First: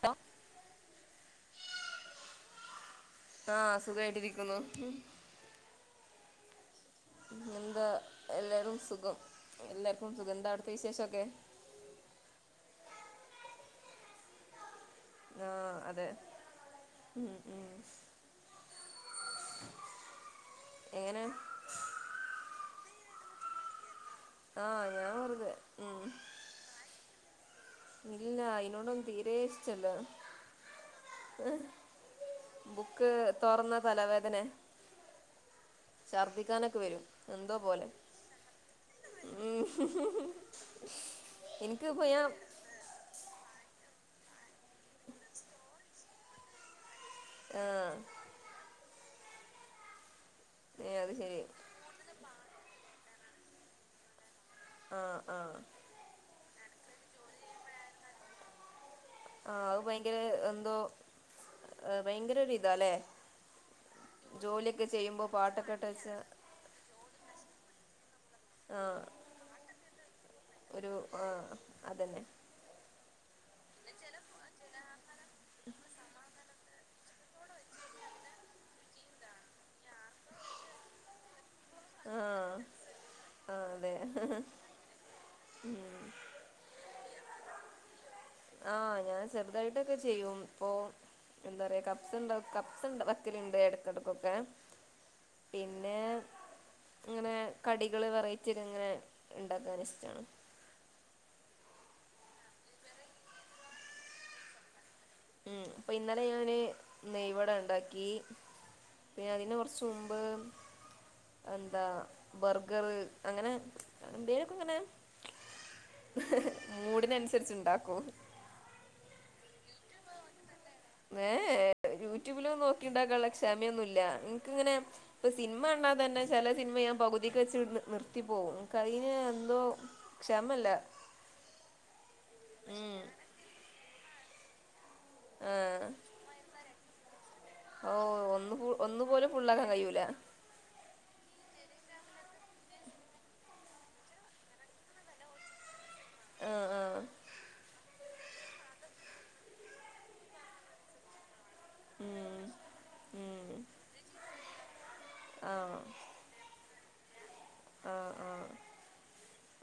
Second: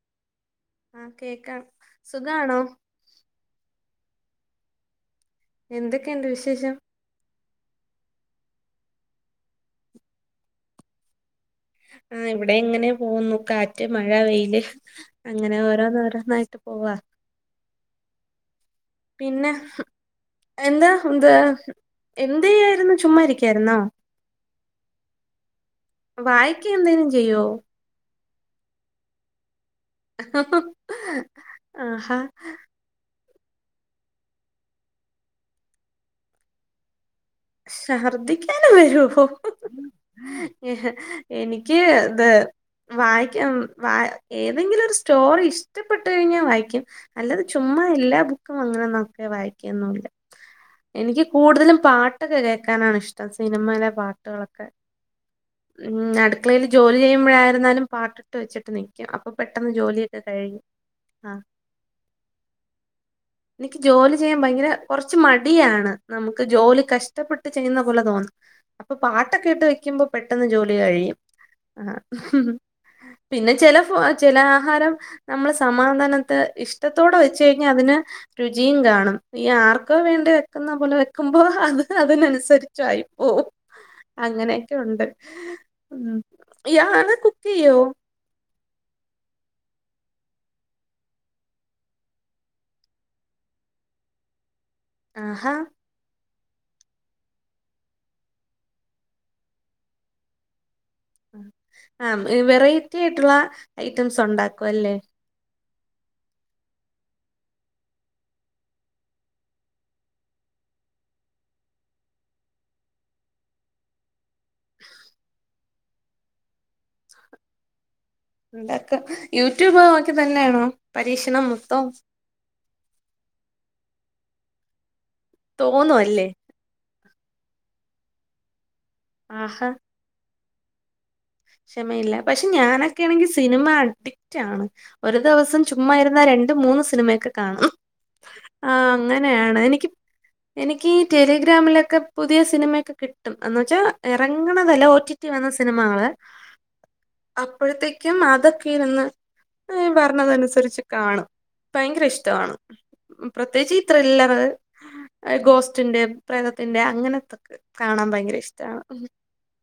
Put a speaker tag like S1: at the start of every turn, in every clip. S1: ട്ടോ
S2: ആ കേക്ക സുഖണോ
S1: ആ സുഖമായിട്ടിരിക്കുന്നു
S2: എന്തൊക്കെയുണ്ട് വിശേഷം
S1: എന്താ എല്ലാരും സുഖം എല്ലാർക്കും സുഖം എന്താ അടുത്തെ വിശേഷൊക്കെ
S2: ആ ഇവിടെ എങ്ങനെ പോന്നു കാറ്റ് മഴ വെയില് അങ്ങനെ
S1: ആഹ്
S2: ഓരോ
S1: അതെ
S2: നേരോന്നായിട്ട് പോവാ
S1: ഉം ഉം
S2: പിന്നെ എന്താ
S1: എങ്ങനെ
S2: എന്താ എന്തെയ എന്നും ചുമ്മാരിക്കായിരുന്നാ
S1: ആ ഞാൻ വെറുതെ ഉം
S2: അയ്യയ്യോ
S1: ഇല്ല അയ്നൊന്നും തീരേഷ്
S2: അഹ്‌ഹ് ഹ് ഹ് ആഹാ ഹ്
S1: തൊറന്ന തലവേദനേ ശർദിക്കാനൊക്കെ വരും എന്തോ പോലെ
S2: ശർദിക്കാന് വരോ ഹോ ഹ് ഹ് ഹ്ഇഹ് എനിക്ക്
S1: എനിക്കിപ്പോ
S2: ത്
S1: ഞാൻ
S2: എ വായിക്കാ വാ ഏതെങ്കിലൊരു സ്റ്റോറി ഇഷ്ടപ്പെട്ട് കഴിഞ്ഞാ വായിക്കും അല്ലാത് ചുമ്മാ
S1: ആഹ്
S2: എല്ലാ ബുക്കും അങ്ങനെന്നൊക്കെ വായിക്കെന്നുല്ല
S1: ഏഹ് അത്
S2: എനിക്ക്
S1: ശരി
S2: കൂടുതലും പാ കേക്കാനാണിഷ്ടം സിനിമെലെ പാട്ട് കളൊക്കെ
S1: ആഹ് ആഹ്
S2: ഉം അടുളക്കളേല് ജോലി ചെയ്യുമ്പഴായിരുന്നാലും പാട്ടിട്ട് വച്ചിട്ട് നി അപ്പൊ
S1: ആഹ്
S2: പെട്ടെന്ന്
S1: അത് ഭയങ്കര
S2: ജോലിയൊക്കെ കഴിഞ്ഞ്
S1: എന്തോ
S2: ആ
S1: ഭയങ്കര ഒരു ഇതാല്ലേ
S2: എനിക്ക് ജോലി ചെയ്യാൻ ഭയങ്കര
S1: ജോലിയൊക്കെ
S2: കൊറച്ച്
S1: ചെയ്യുമ്പോ പാട്ടൊക്കെ ഇട്ട്
S2: മടിയാണ്
S1: വെച്ച
S2: നമുക്ക് ജോലി കഷ്ടപ്പെട്ട് ചെയ്യുന്ന പോലെ തോന്നും അപ്പൊ
S1: ആഹ്
S2: പാട്ടൊക്കെ ഇട്ട് വെയ്ക്കുമ്പോ പെട്ടെന്ന് ജോലി
S1: ഒരു
S2: കഴിയും
S1: ആഹ്
S2: ആ
S1: അതന്നെ
S2: പിന്നെ ചെല ഫോ ചെല ആഹാരം നമ്മള് സമാധാനത്തെ ഇഷ്ടത്തോടെ വെച്ച് കഴിഞ്ഞാ അതിന് രുചിയും കാണും ഈ ആർക്കോ വേണ്ടി വെക്കുന്ന പോലെ വെക്കുമ്പോ അത്
S1: ആഹ്
S2: അതിനനുസരിച്ചായി പോവും
S1: ആഹ് അതെ
S2: അങ്ങനേക്കെ ഒണ്ട് ഉം ഇയാള് കുക്കെയ്യോ
S1: ആ ഞാൻ ചെറുതായിട്ടൊക്കെ ചെയ്യും ഇപ്പൊ എന്താ പറയാ കപ്പ്സ് ഉണ്ടാ കപ്സുണ്ടാ വെക്കലിണ്ട് എടക്കിടക്കൊക്കെ
S2: ആഹാ
S1: അങ്ങനെ കടികള് വെറൈറ്റിയൊക്കെ ഇങ്ങനെ ഉണ്ടാക്കാൻ ഇഷ്ടാണ്
S2: ഉം വെറൈറ്റി ആയിട്ടുള്ള ഐറ്റംസ് ഒണ്ടാക്കുമല്ലേ
S1: ഉം അപ്പൊ ഇന്നലെ ഞാന് നെയ് വട ഉണ്ടാക്കി പിന്നെ അതിന് കൊറച്ച് മുമ്പ് എന്താ ബർഗറ് അങ്ങനെ എന്തേലും അങ്ങനെ മൂഡിനനുസരിച്ച് ഉണ്ടാക്കും
S2: ഉണ്ടാക്ക യൂട്യൂബ് നോക്കി തന്നയാണോ
S1: ഏ യൂട്യൂബില് നോക്കി ഉണ്ടാക്കാനുള്ളക്ഷമയൊന്നുല്ല എനിക്കിങ്ങനെ ഇപ്പ സിനിമ കണ്ടാ തന്നെ
S2: തോന്നുവല്ലേ
S1: ചെല സിനിമ ഞാൻ പകുതിക്ക് വെച്ച് നി നിർത്തിപ്പോവും കഴിഞ്ഞ് എന്തോ
S2: ആഹാ
S1: ക്ഷമയില്ല
S2: ക്ഷമയില്ല പക്ഷെ ഞാനൊക്കെ ആണെങ്കി സിനിമ അഡിക്റ്റ് ആണ് ഒരു
S1: ആ
S2: ദിവസം ചുമ്മാ ഇരുന്ന രണ്ടും മൂന്നും സിനിമയൊക്കെ കാ ണും
S1: ഓ ഒന്ന്
S2: ആ
S1: ഒന്നു പോലും
S2: അങ്ങനെയാണ്
S1: ഫുള്ളാക്കാൻ
S2: എനിക്ക്
S1: കഴിയൂല
S2: എനിക്ക് ടെലിഗ്രാമിലൊക്കെ പുതിയ സിനിമേക്കെ കിട്ടും എന്ന് വെച്ച ഇറങ്ങണതല്ല ഒ ടി ടി വന്ന സിനിമകൾ
S1: ആ ആ
S2: അപ്പഴത്തേക്കും അതൊക്കെ ഇരുന്ന് ഏ വരണതനുസരിച്ച് കാണും ഭയങ്കര ഇഷ്ട
S1: ഉം
S2: ആണ്
S1: ഉം
S2: പ്രത്യേകിച്ച് ഈ ത്രില്ലറ്
S1: ആ
S2: ഗോസ്റ്റിന്റെ പ്രേതത്തിന്റെ അ ങ്ങനത്തൊക്കെ
S1: ആ
S2: കാണാൻ
S1: ആ
S2: ഭയങ്കര ഇഷ്ടാണ്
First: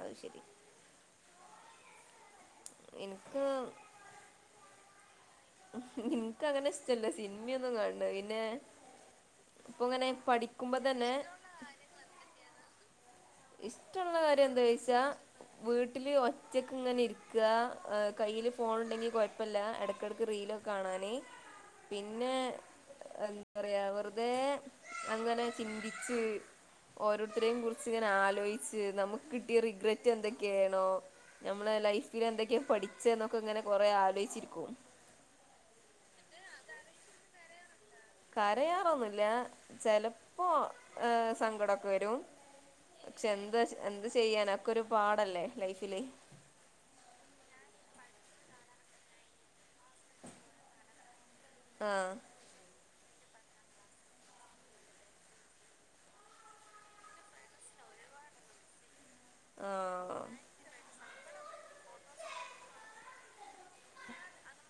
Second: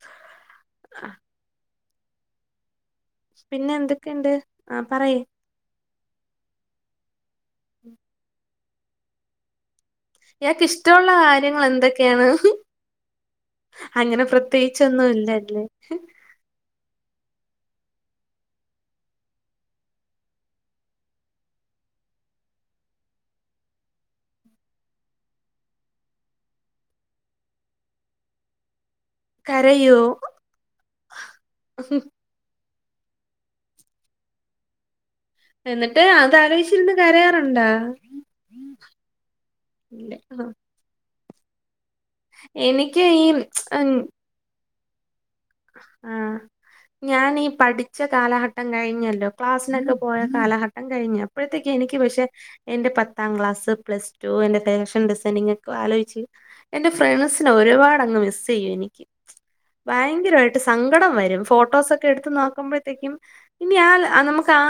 S1: അത് ശരി
S2: ആ
S1: എനിക്ക്
S2: പിന്നെ എന്തൊക്കെയുണ്ട് ആ പറയ്
S1: എനിക്ക് അങ്ങനെ ഇഷ്ടല്ലാ സിനിമയൊന്നും കാണണത് പിന്നെ ഇപ്പ ഇങ്ങനെ
S2: ഇയാക്ക്
S1: പഠിക്കുമ്പോ തന്നെ
S2: ഇഷ്ടൊള്ള കാര്യങ്ങൾ എന്തൊക്കെയാണ്
S1: ഇഷ്ടൊള്ള
S2: അങ്ങനെ
S1: കാര്യം എന്തോയ്ച്ചാ
S2: പ്രത്യേകിച്ചൊന്നും ഇല്ലല്ലേ
S1: വീട്ടില് ഒറ്റക്ക് ഇങ്ങനെ ഇരി ക്ക ആ കയ്യിയില് ഫോണുണ്ടെങ്കി കുഴപ്പല്ല ഇടക്കിടക്ക് റീലൊകാണാന് പിന്നെ എന്താ പറയാ വെറുതെ അങ്ങനെ ചിന്തിച്ച് ഓരോരുത്തരെയും കുറിച്ച് ഇങ്ങനെ ആലോചിച്ച് നമുക്ക് കിട്ടിയ
S2: കരയോ
S1: റിഗ്രറ്റ് എന്തൊക്കെയാണോ നമ്മളെ ലൈഫിൽ എന്തൊക്കെയാ പഠി ച്ചേ എന്നൊക്കെ ഇങ്ങനെ കൊറെ അലോയിച്ചിരിക്കും
S2: എന്നിട്ട് അത് അലോയിച്ചിരുന്നു കരയാറുണ്ടാ
S1: കരയാറൊന്നുമില്ല
S2: ഇല്ല
S1: ചെലപ്പോ ഏ സങ്കടൊ ക്ക വരും
S2: എനിക്ക് ഈ
S1: പക്ഷെ എന്ത എന്ത് ചെയ്യാന അതക്കൊരു പാഠ
S2: ആഹ് ഞാനീ പഠി ച്ച കാലഘട്ടം കഴിഞ്ഞല്ലോ ക്ലാസ്സിനൊക്ക പോയ കാലഘട്ടം കഴിഞ്ഞ് അപ്പഴത്തേക്ക് എനിക്ക്
S1: ആഹ്
S2: പക്ഷെ എന്റെ പ പത്താം ക്ലാസ് പ്ലസ് ടു എന്റെ ഫാഷൻ ഡിസൈനിങ് ഒക്കെ ആലോചിച്ച് എന്റെ ഫ്രണ്ട്സിന് ഒരുപാട് അങ്ങ് മിസ്സെയ്യും എനിക്ക് ഭയ
S1: ആഹ്
S2: സങ്കടം വരും ഫോട്ടോസൊക്കെ എടുത്തു നോക്കുമ്പോഴത്തേക്കും ഇനി ആ ലെ ആ നമ്മക്ക് ആ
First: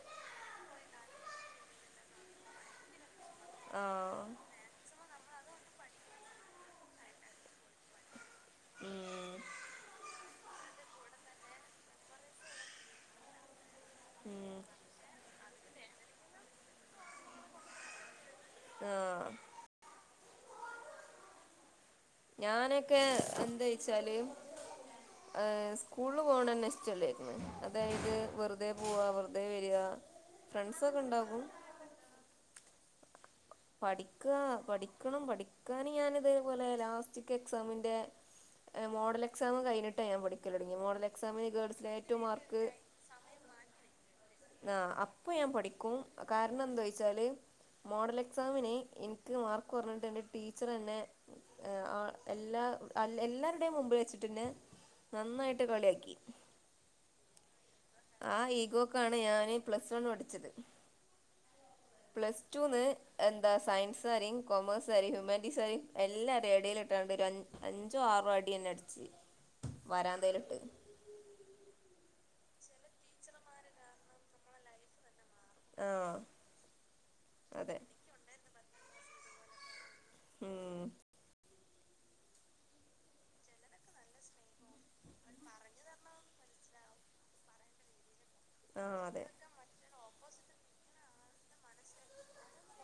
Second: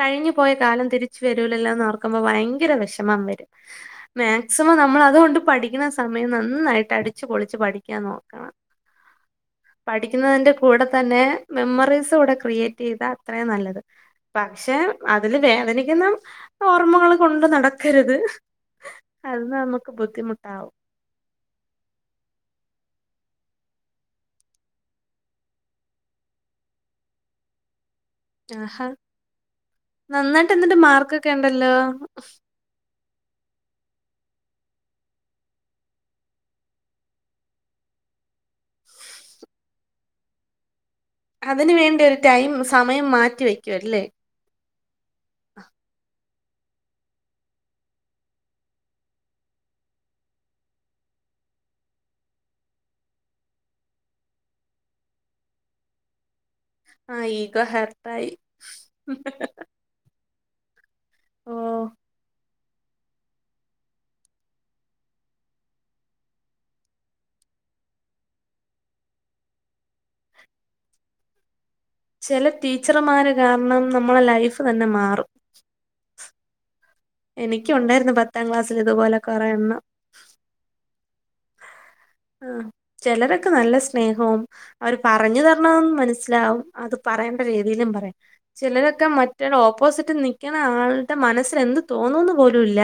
S2: കഴിഞ്ഞു പോയത് കാലം തിരിച് വരൂല്ലല്ലോന്നോർക്കുമ്പോ ഭയങ്കര വിഷമം വരും
S1: ആഹ്
S2: മാക്സിമം നമ്മളതുകൊണ്ട് പഠിക്കുന്ന സമയം നന്നായിട്ട് അടിച്ചു പൊളിച്ച് പഠിക്കാൻ നോക്കണം
S1: ഉം
S2: പഠിക്കുന്നതിൻ്റെ കൂടെ തന്നെ മെമ്മറീസ് കൂടെ ക്രിയേറ്റ് ചെയ്ത അത്രയും നല്ലത്
S1: ഉം
S2: പക്ഷെ അതില് വേദനിക്കുന്ന ഓർമ്മകള് കൊണ്ട് നടക്കരുത്
S1: ആഹ്
S2: അത് നമുക്ക് ബുദ്ധിമുട്ടാവും
S1: ഞാനൊക്കെ എന്താ വെച്ചാല് ഏഹ് സ്കൂള്ല് പോണന്നെ ഇഷ്ട്ടല്ലെർന്നു അത്
S2: ആഹാ നന്നായിട്ട് എന്നിട്ട്
S1: ഫ്രണ്ട്സൊക്കെ
S2: മാർക്കൊക്കെ
S1: ഉണ്ടാകും
S2: ഉണ്ടല്ലോ
S1: പഠിക്ക, പഠിക്കണം പഠിക്കാന് ഞാനിതേപോലെ ലാസ്റ്റ്ക്ക് എക്സാമിന്റെ ഏഹ് മോഡൽ എക്സാം കഴിഞ്ഞട്ട ഞാൻ പഠിക്കലൊടങ്ങിയെ മോഡലേ
S2: അതിന് വേണ്ടി ഒരു ടൈം സമയം മാറ്റിവെക്കുവല്ലേ
S1: ആ അപ്പൊ ഞാൻ പഠിക്കും കാരണം എന്തോയിച്ചാല് മോഡൽ എക്സാമിനെ ഇന്ക് മാർക്ക് കൊറഞ്ഞിട്ട് ഇന്റെ ടീച്ചറിന്നെ ആ എല്ലാ ആ അല്ല എല്ലാവരുടെയും മുമ്പി വെച്ചിട്ടിന്നെ നന്നായിട്ട് കളിയാക്കി
S2: ഹർട്ടായി
S1: ആ ഈഗോക്കാണ് ഞാന് പ്ലസ് വൺ
S2: ഓ
S1: പ്ലസ്ടുന്ന് എന്താ സയൻസ്കാരേം കോമേഴ്സ്കാരേം ഹ്യൂമാനിറ്റീസ് കാരേം എല്ലാർടേം എടെലിട്ട്കാണ്ട് അഞ്ചോ ആറോ അടി തന്നെ അടിച്ച് വരാന്തെലിട്ട്
S2: ചില ടീച്ചര്മാര് കാരണം നമ്മളെ ലൈഫ് തന്നെ മാറും
S1: ആഹ് അതെ
S2: എനിക്കുണ്ടായിരുന്നു പത്താം ക്ലാസ്സില് ഇതുപോലെ കൊറേയെണ്ണം
S1: ഉം
S2: [inaudible] ആ ചിലരൊക്കെ നല്ല സ്നേഹവും അവര് പറഞ്ഞു തരണത് മനസ്സിലാവും അത് പറയാ വേണ്ട രീതിയിലും പറയാം
S1: ആഹ്
S2: ചിലരൊക്കെ
S1: അതെ
S2: മാറ്റാളു ഓപ്പോസിറ്റിൽ നിക്കുന്ന ആളുടെ മനസ്സിൽ എന്ത് തോന്നുന്ന് പോലുല്ല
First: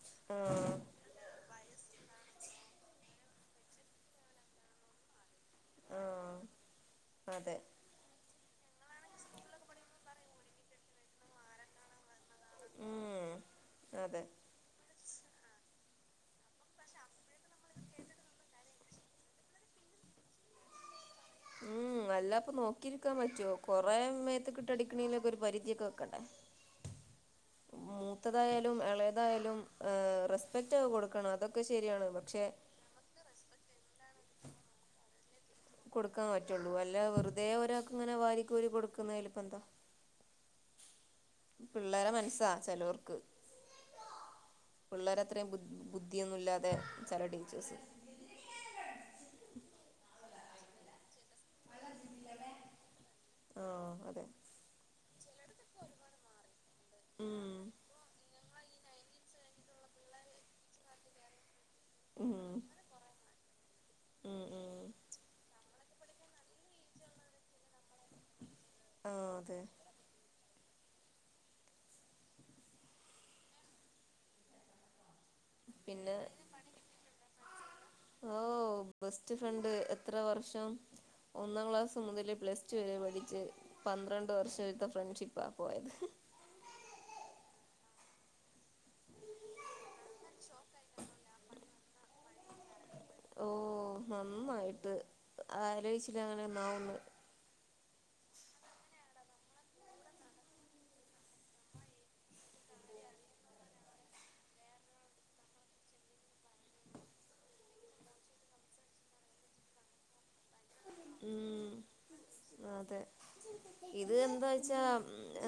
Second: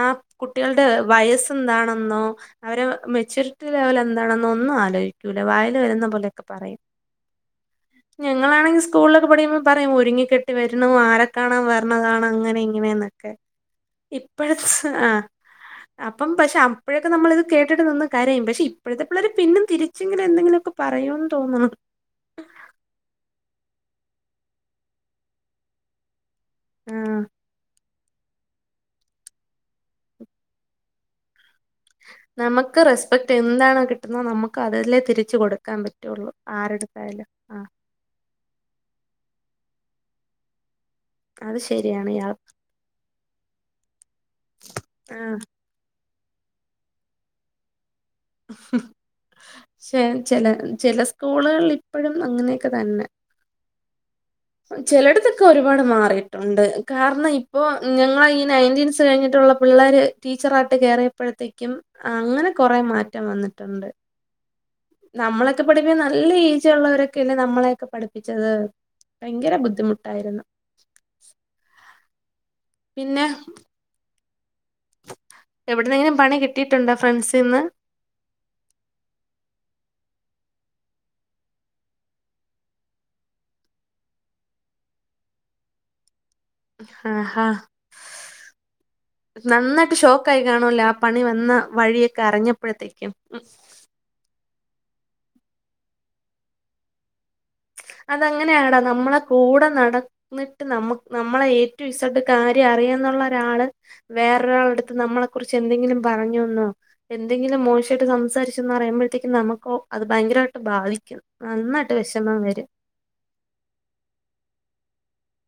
S2: ആ
S1: ആഹ്
S2: കുട്ടികളുടെ വയസ്സേന്താണെന്നോ അവരെ മെച്യൂരിറ്റി ലെവൽ എന്താണെന്നോ ഒന്നും ആലോചിക്കില്ല വായില് വരുന്ന
S1: ആഹ്
S2: പോലെക്കെ പറയും
S1: അതെ
S2: ഞങ്ങളാണെങ്കിൽ സ്കൂളിലൊക്കെ പഠിക്കുമ്പോൾ പറയുംംഒരുങ്ങിക്കെട്ടി വരണു ആരെ കാണൻ വരണതാണ് അങ്ങനെ
S1: ഉം
S2: ഇങ്ങനെന്നൊക്കെ
S1: അതെ
S2: ഇപ്പോഴത്തെ ആ അപ്പം പക്ഷെ അപ്പോഴൊക്കെ നമ്മൾ ഇത് കേട്ടിട്ട് നിന്ന് കരയും പക്ഷെ ഇപ്പോഴത്തെ പിള്ളേർ പിന്നും തിരിച്ചിങ്ങനെ എന്തെങ്കിലൊക്കെ പറയോ
S1: ഉം അല്ലാപ്പൊ നോക്കി വക്കാൻ പറ്റോ കൊറേ മേത്തക്കിട്ട് അടിക്കണെലൊക്കെ ഒരു പരിധിയൊക്കെ വെക്കണ്ടേ
S2: ആഹ്
S1: മൂത്തതായാലും ഇളയതായാലും ആഹ് റെസ്പെക്റ്റ് കൊടുക്കണം അതൊക്കെ ശരിയാണ് പക്ഷെ
S2: നമ്മക്ക് റെസ്പെക്റ്റ് എന്തണോ കിട്ടുന്ന നമുക്ക് അതല്ലേ തിരിച്ചു കൊടുക്ക
S1: കൊടുക്കാൻ പറ്റുള്ളൂ അല്ല വെറുതെ ഒരാക്ക് ഇങ്ങനെ വാരിക്കോരി കൊടുക്കുന്നയില് ഇപ്പ എന്താ
S2: അത്
S1: പിള്ളേരെ
S2: ശരിയാണ് ഇയാൾ
S1: മനസ്സാ ചേലോർക്ക് പിള്ളേരെ
S2: ആഹ്
S1: അത്രയും ബു ബുദ്ധിയൊന്നുല്ലാതെ ചില ടീച്ചേഴ്സ്
S2: ഹ് ഹ് ക്ഷേ ചെല ചെല സ്കൂൾകളിലിപ്പഴും അങ്ങനെയൊക്കെ തന്നെ.
S1: ആഹ് അതെ
S2: ചെലടത്തൊക്കെ ഒരുപാട് മാറിയിട്ടൊണ്ട് കാരണം
S1: ഉം
S2: ഇപ്പോ ഞങ്ങളെ നയൻറ്റീൻസ് കഴിഞ്ഞിട്ടൊള്ള പിള്ളേർ ടീച്ചറായിട്ട് കേയറിയപ്പോഴത്തേക്കും
S1: ഉം
S2: അങ്ങനെ കൊറെേ മാറ്റം വന്നേ ട്ടണ്ട്.
S1: ഉം ഉം
S2: നമ്മളൊക്കെ പഠിപ്പിക്ക നല്ല ഏജൊള്ളവരൊക്കെയല്ലേ നമ്മളെയൊക്കെ പഠ്പ്പിച്ചത്.
S1: ആഹ്
S2: ഭയങ്കര
S1: അതെ
S2: ബുദ്ധിമുട്ടായിര്ന്ന്. പിന്നെ.
S1: പിന്നെ
S2: എവിടുന്നെങ്കിലും പണി കിട്ടിയിട്ടുണ്ടോ ഫ്രണ്ട്സിന്ന്
S1: ഓ ബെസ്റ്റ് ഫ്രണ്ട് ത്ര വർഷം ഒന്നാം ക്ലാസ് മുതല് പ്ലസ് ടു വരെ പഠിച്ച്, പന്ത്രണ്ട് വർഷം എടുത്ത ഫ്രണ്ട്ഷിപ്പാ പോയത്.
S2: ഹ ഹ. നന്നായിട്ട് ഷോക്കായി കാണുവല്ലേ ആ പണി വന്ന വഴിയൊക്കെ അറിഞ്ഞപ്പോഴത്തേ ഉം.
S1: ആലോയിച്ചില്ല അങ്ങനൊന്നാവുന്ന്.
S2: അതങ്ങനെയാടാ നമ്മളെ കൂടെ നടന്നിട്ട് നമ്മ നമ്മളെ ഏ റ്റു ഇസെട് കാര്യറി ന്നുള്ള ഒരാള് വേറൊരാളടുത്ത് നമ്മളെ കുറിച്ച് എന്തെങ്കിലും പറഞ്ഞോന്നോ എന്തെങ്കിലും [inaudible] സംസാരിച്ചീന്നറിയുമ്പോഴത്തേക്കും നമുക്ക അത് ഭയങ്കരമായിട്ട് ബാധിക്കും,
S1: ഉം
S2: നന്നായിട്ട് വെഷമം വരും.
S1: അതെ ഇത് എന്താ വെച്ചാ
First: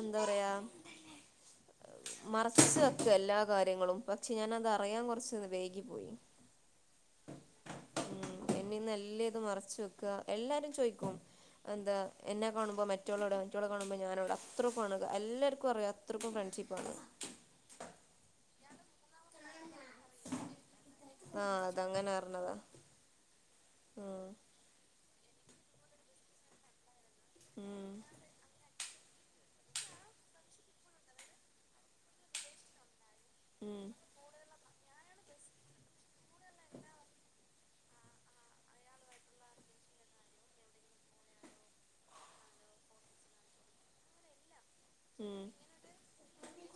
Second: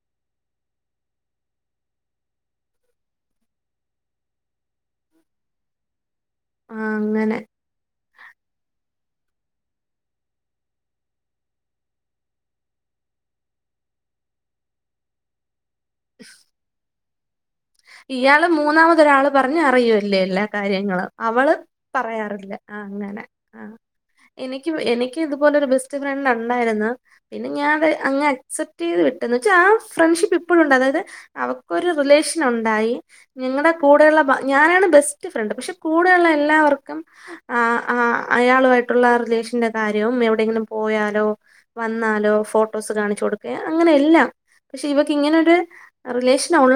S1: എന്താറയാ മറച്ച് വെക്ക്വ എല്ലാ കാര്യങ്ങളും, പക്ഷെ ഞാനതറിയാൻ കൊറച്ച് വെയ്കി പോയി.
S2: ആ അങ്ങനെ.
S1: നല്ല ഇത് മറച്ച് വെക്കുക എല്ലാരും ചോയിക്കും എന്താ എന്നെ കാണുമ്പോ മറ്റോളെവിടെ മറ്റോളെ കാണുമ്പോ ഞാനെവിടെ അത്രക്കു ആണ് എല്ലാർ [inaudible] അത്രക്കും ഫ്രണ്ട്ഷിപ്പാണ്.
S2: ഇയാള് മൂന്നാമതൊരാള് പറഞ്ഞ റയൂവല്ലേ എല്ലാ കാര്യങ്ങളും അവള്
S1: ആഹ് അതങ്ങനെ
S2: പറയാറില്ല
S1: പറഞ്ഞതാ
S2: ആ അങ്ങനെ ആ.
S1: ഉം
S2: എനിക്ക് എനിക്ക് ഇതുപോലെ ഒര് ബെസ്റ്റ് ഫ്രണ്ട് ഒണ്ടായിര്ന്ന് പിന്നെ ഞാത് അങ്ങ് അക്സപ് ചെയ്ത് വിട്ടു ന്നുച്ചാ ആ ഫ്രണ്ട്ഷിപ്പ് ഇപ്പോഴുണ്ട്, അതായത് അവക്കൊരു റിലേഷൻ ഒണ്ടായി
S1: ഉം
S2: ഞങ്ങടെ
S1: ഉം
S2: കൂടെയൊള്ള ഞാനാണ് ബെസ്റ്റ് ഫ്രണ്ട് പക്ഷെ കൂടെയൊള്ള എല്ലാവർക്കും ആ ആ അയാളുവായിട്ടൊള്ള റിലേഷന്റെ കാര്യം എവിടെയെങ്കിലും പോയാലോ വന്നാലോ ഫോട്ടോസ് കാണിച്ചു കൊടുക അങ്ങനെയല്ലാം പക്ഷെ ഇവക്ക്
S1: ഉം
S2: ഇങ്ങനൊര് റിലേഷനൊള്ള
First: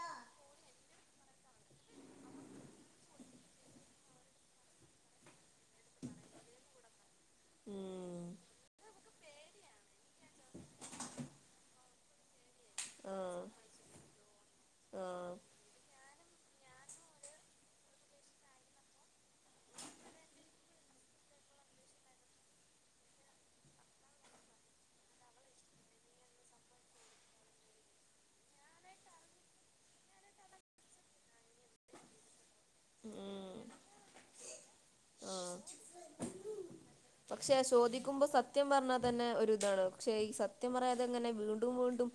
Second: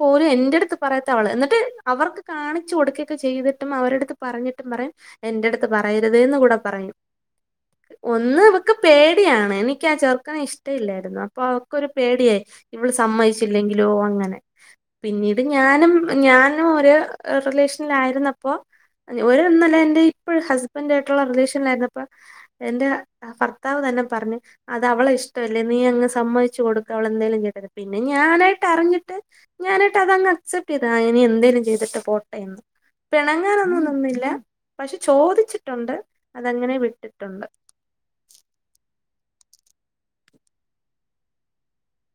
S2: പോലും എന്റടുത്ത് പറയാത്ത അവള് ന്നിട്ട് അവർക്ക് കാണിച്ച് കൊടുക്കൊക്കെ ചെയ്തിട്ടും അവരടുത്ത് പറഞ്ഞി പറയും എൻ്റടുത്ത് പറയരുതേന്ന് കൂടെ പറയും
S1: ഉം
S2: ഒന്ന് ഇവക്ക് പേ ടിയാണ് എനിക്കാ ചെർക്കനെ ഇഷ്ടവില്ലായിര്ന്ന് അപ്പോ അവക്കൊരു പേടിയായി ഇവൾ
S1: ആഹ്
S2: സമ്മതിച്ചില്ലെങ്കി ലോ അങ്ങനെ
S1: ആഹ്
S2: പിന്നീട് ഞാനും ഞാനു ഒര് റിലേഷനിലായിര്ന്നപ്പോ [unintelligible] എന്റെ ഇപ്പഴ ഹസ്ബൻ്റ് ആയിട്ടൊള്ള റിലേഷനിലായിരുന്നപ്പൊ എന്റെ ഫർത്താവ് ന്നെ പറഞ്ഞ് അത് അവളെഷ്ടവല്ലേ നീ അങ്ങ് സമ്മതിച്ചു കൊടുക്ക് അവളെന്തേലും ചെയ്യട്ട പിന്നെ ഞാനായി ട്ടറിഞ്ഞിട്ട് ഞാനിട്ട് അതങ് അക്സെപ്റ്റ് ചെയ്തിനി എന്തേലും ചെയ്തിട്ട് പോട്ടെന്ന്.
S1: ഉം
S2: പിണങ്ങാനൊന്നും നിന്നില്ല പക്ഷെ
S1: ആഹ്
S2: ചോദിച്ചിട്ടൊണ്ട് അതങ്ങനേ വി
S1: പക്ഷെ ചോദിക്കുമ്പോ സത്യം പറഞ്ഞാ തന്നെ ഒരുതാണ് ക്ഷെ ഈ സത്യം പറയാതെങ്ങനെ വീണ്ടും വീണ്ടും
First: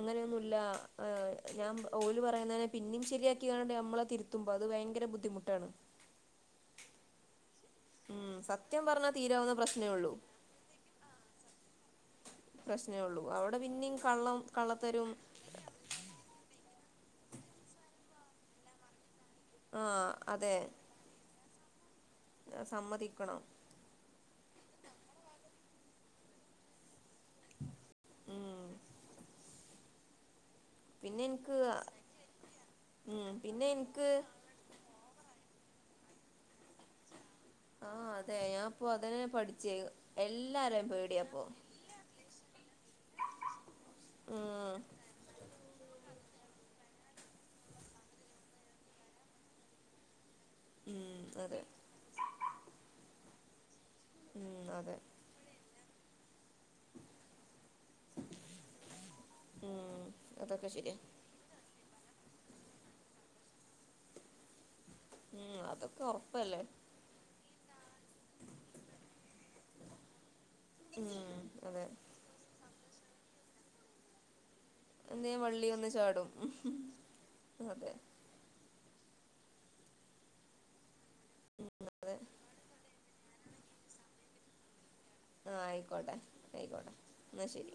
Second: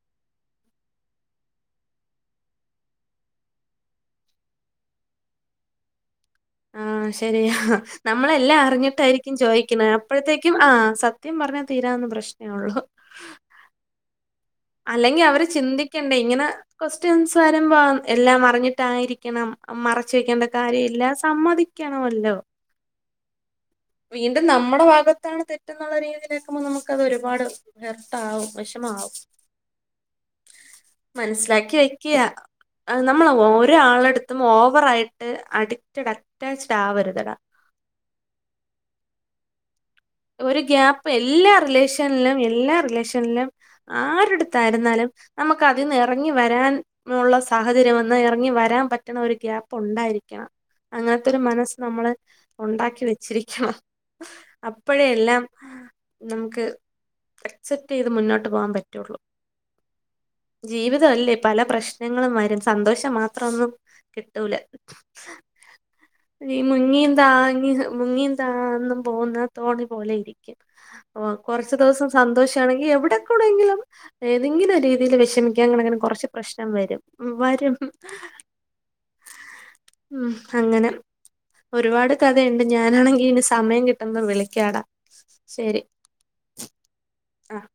S1: അങ്ങന്യൊന്നുല്ലാ ഞാ ഓല് പറയുന്നതിനെ പിന്നും ശരിയാക്കിങ്ങാണ്ട് അമ്മളെ തിരുത്തുമ്പോ അത് ഭയങ്കര ബുദ്ധിമുട്ടാണ്.
S2: ആ ശെരിയാ.
S1: ഉം
S2: നമ്മളെല്ലാം
S1: സത്യം പറഞ്ഞാ
S2: അറിഞ്ഞിട്ടായിരിക്കും
S1: തീരാവുന്ന
S2: ചോദിക്കുന്നെ
S1: പ്രശ്നേ ഉള്ളൂ
S2: അപ്പോഴത്തേക്കും ആ സത്യം പറഞ്ഞാ തീരാവുന്ന പ്രശ്നേ ഒള്ളു
S1: പ്രശ്നേള്ളൂ അവിടെ പിന്നെം കള്ളം കള്ളത്തരും
S2: അല്ലെങ്കി അവര് ചിന്തിക്കണ്ടേ ഇങ്ങനെ ക്വസ്റ്റ്യൻസ് വരുമ്പോ എല്ലാം അറിഞ്ഞിട്ടായിരി ക്കണം
S1: ആഹ്
S2: മറച്ച് വെക്കേണ്ട
S1: അതെ
S2: കാര്യവില്ല, സമ്മതിക്കണമല്ലോ.
S1: ക്കണം.
S2: വീണ്ടും നമ്മുടെ ഭാഗത്താണ് തെറ്റെന്നുള്ള രീതിയിലേക്കുമ്പോൾ നമുക്ക് അത് ഒരുപാട് വർഥ ആാവും
S1: ഉം
S2: വിഷമാവും
S1: പിന്നെ ഇൻക്ക്
S2: മനസിലാക്കി വയ്ക്കയാ
S1: ഉം
S2: നമ്മൾ
S1: പിന്നെ ഇൻക്ക്
S2: ഒരാളെടുത്തും ഓവറ ആായിട്ട് അടി അറ്റ അറ്റാച്ചഡ ആ വരുതടാ
S1: അപ്പൊ അതിനെ പഠിച്ചേ
S2: ഒരു
S1: എല്ലാരേം
S2: ഗ്യാപ്പ്
S1: പേടിയാപ്പൊ
S2: എല്ലാ റിലേഷനിലും എല്ലാ റിലേഷനിലും
S1: ഉം
S2: ആരുടുത്തായിരുന്നാലും നമുക്ക് അതി നേ ഇറങ്ങി വരാൻള്ള സാഹചര്യം വന്ന് ഇറങ്ങി വരാൻ പറ്റണ ഒരു ഗ്യാപ്പ് ഉണ്ടായിരിക്കും
S1: ഉം
S2: അങ്ങനത്തെ ഒരു
S1: അതെ
S2: മനസ്സ് നമ്മള് ഉണ്ടാക്കി വെച്ചിരിക്കണം
S1: ഉം അതെ
S2: അപ്പോഴേ നമുക്ക് അക്സെപ്റ്റ് ചെയ്ത് മുന്നോട്ട് പോകാൻ പറ്റുള്ളു
S1: ഉം അതൊക്കെ ശരിയാ
S2: ജീവിത അല്ലേ പല പ്രശ്നങ്ങളും വരും സന്തോഷം മാത്രം ഒന്നും കിട്ടൂല
S1: ഉം അതൊക്കെ
S2: ഈ
S1: ഒറപ്പല്ലേ
S2: മുങ്ങീന്താങ്ങ മുങ്ങീന്താും പോുന്ന
S1: ഉം
S2: രിക്കറച്ച
S1: അതെ
S2: ദിവസം സന്തോഷണെങ്കിൽ എവിടെങ്കിലും നിങ്ങനെ രീതിയിൽ
S1: എന്തേ വള്ളി ഒന്ന്
S2: വിഷമിക്കാങ്ങങ്ങനെ കൊറച്ച്
S1: ചാടും
S2: പ്രശ്നം
S1: ഉം
S2: വരും വരും [inaudible]
S1: അതെ
S2: ഉം അങ്ങനെ
S1: ഉം
S2: ഒരുപാട്
S1: അതെ
S2: കഥയുണ്ട് ഞാനാണെങ്കി ഇന് സമയം കിട്ടുന്ന വിളി കേടാ
S1: ആ ആയിക്കോട്ടെ ആയിക്കോട്ടെ എന്നാ
S2: ആ
S1: ശരി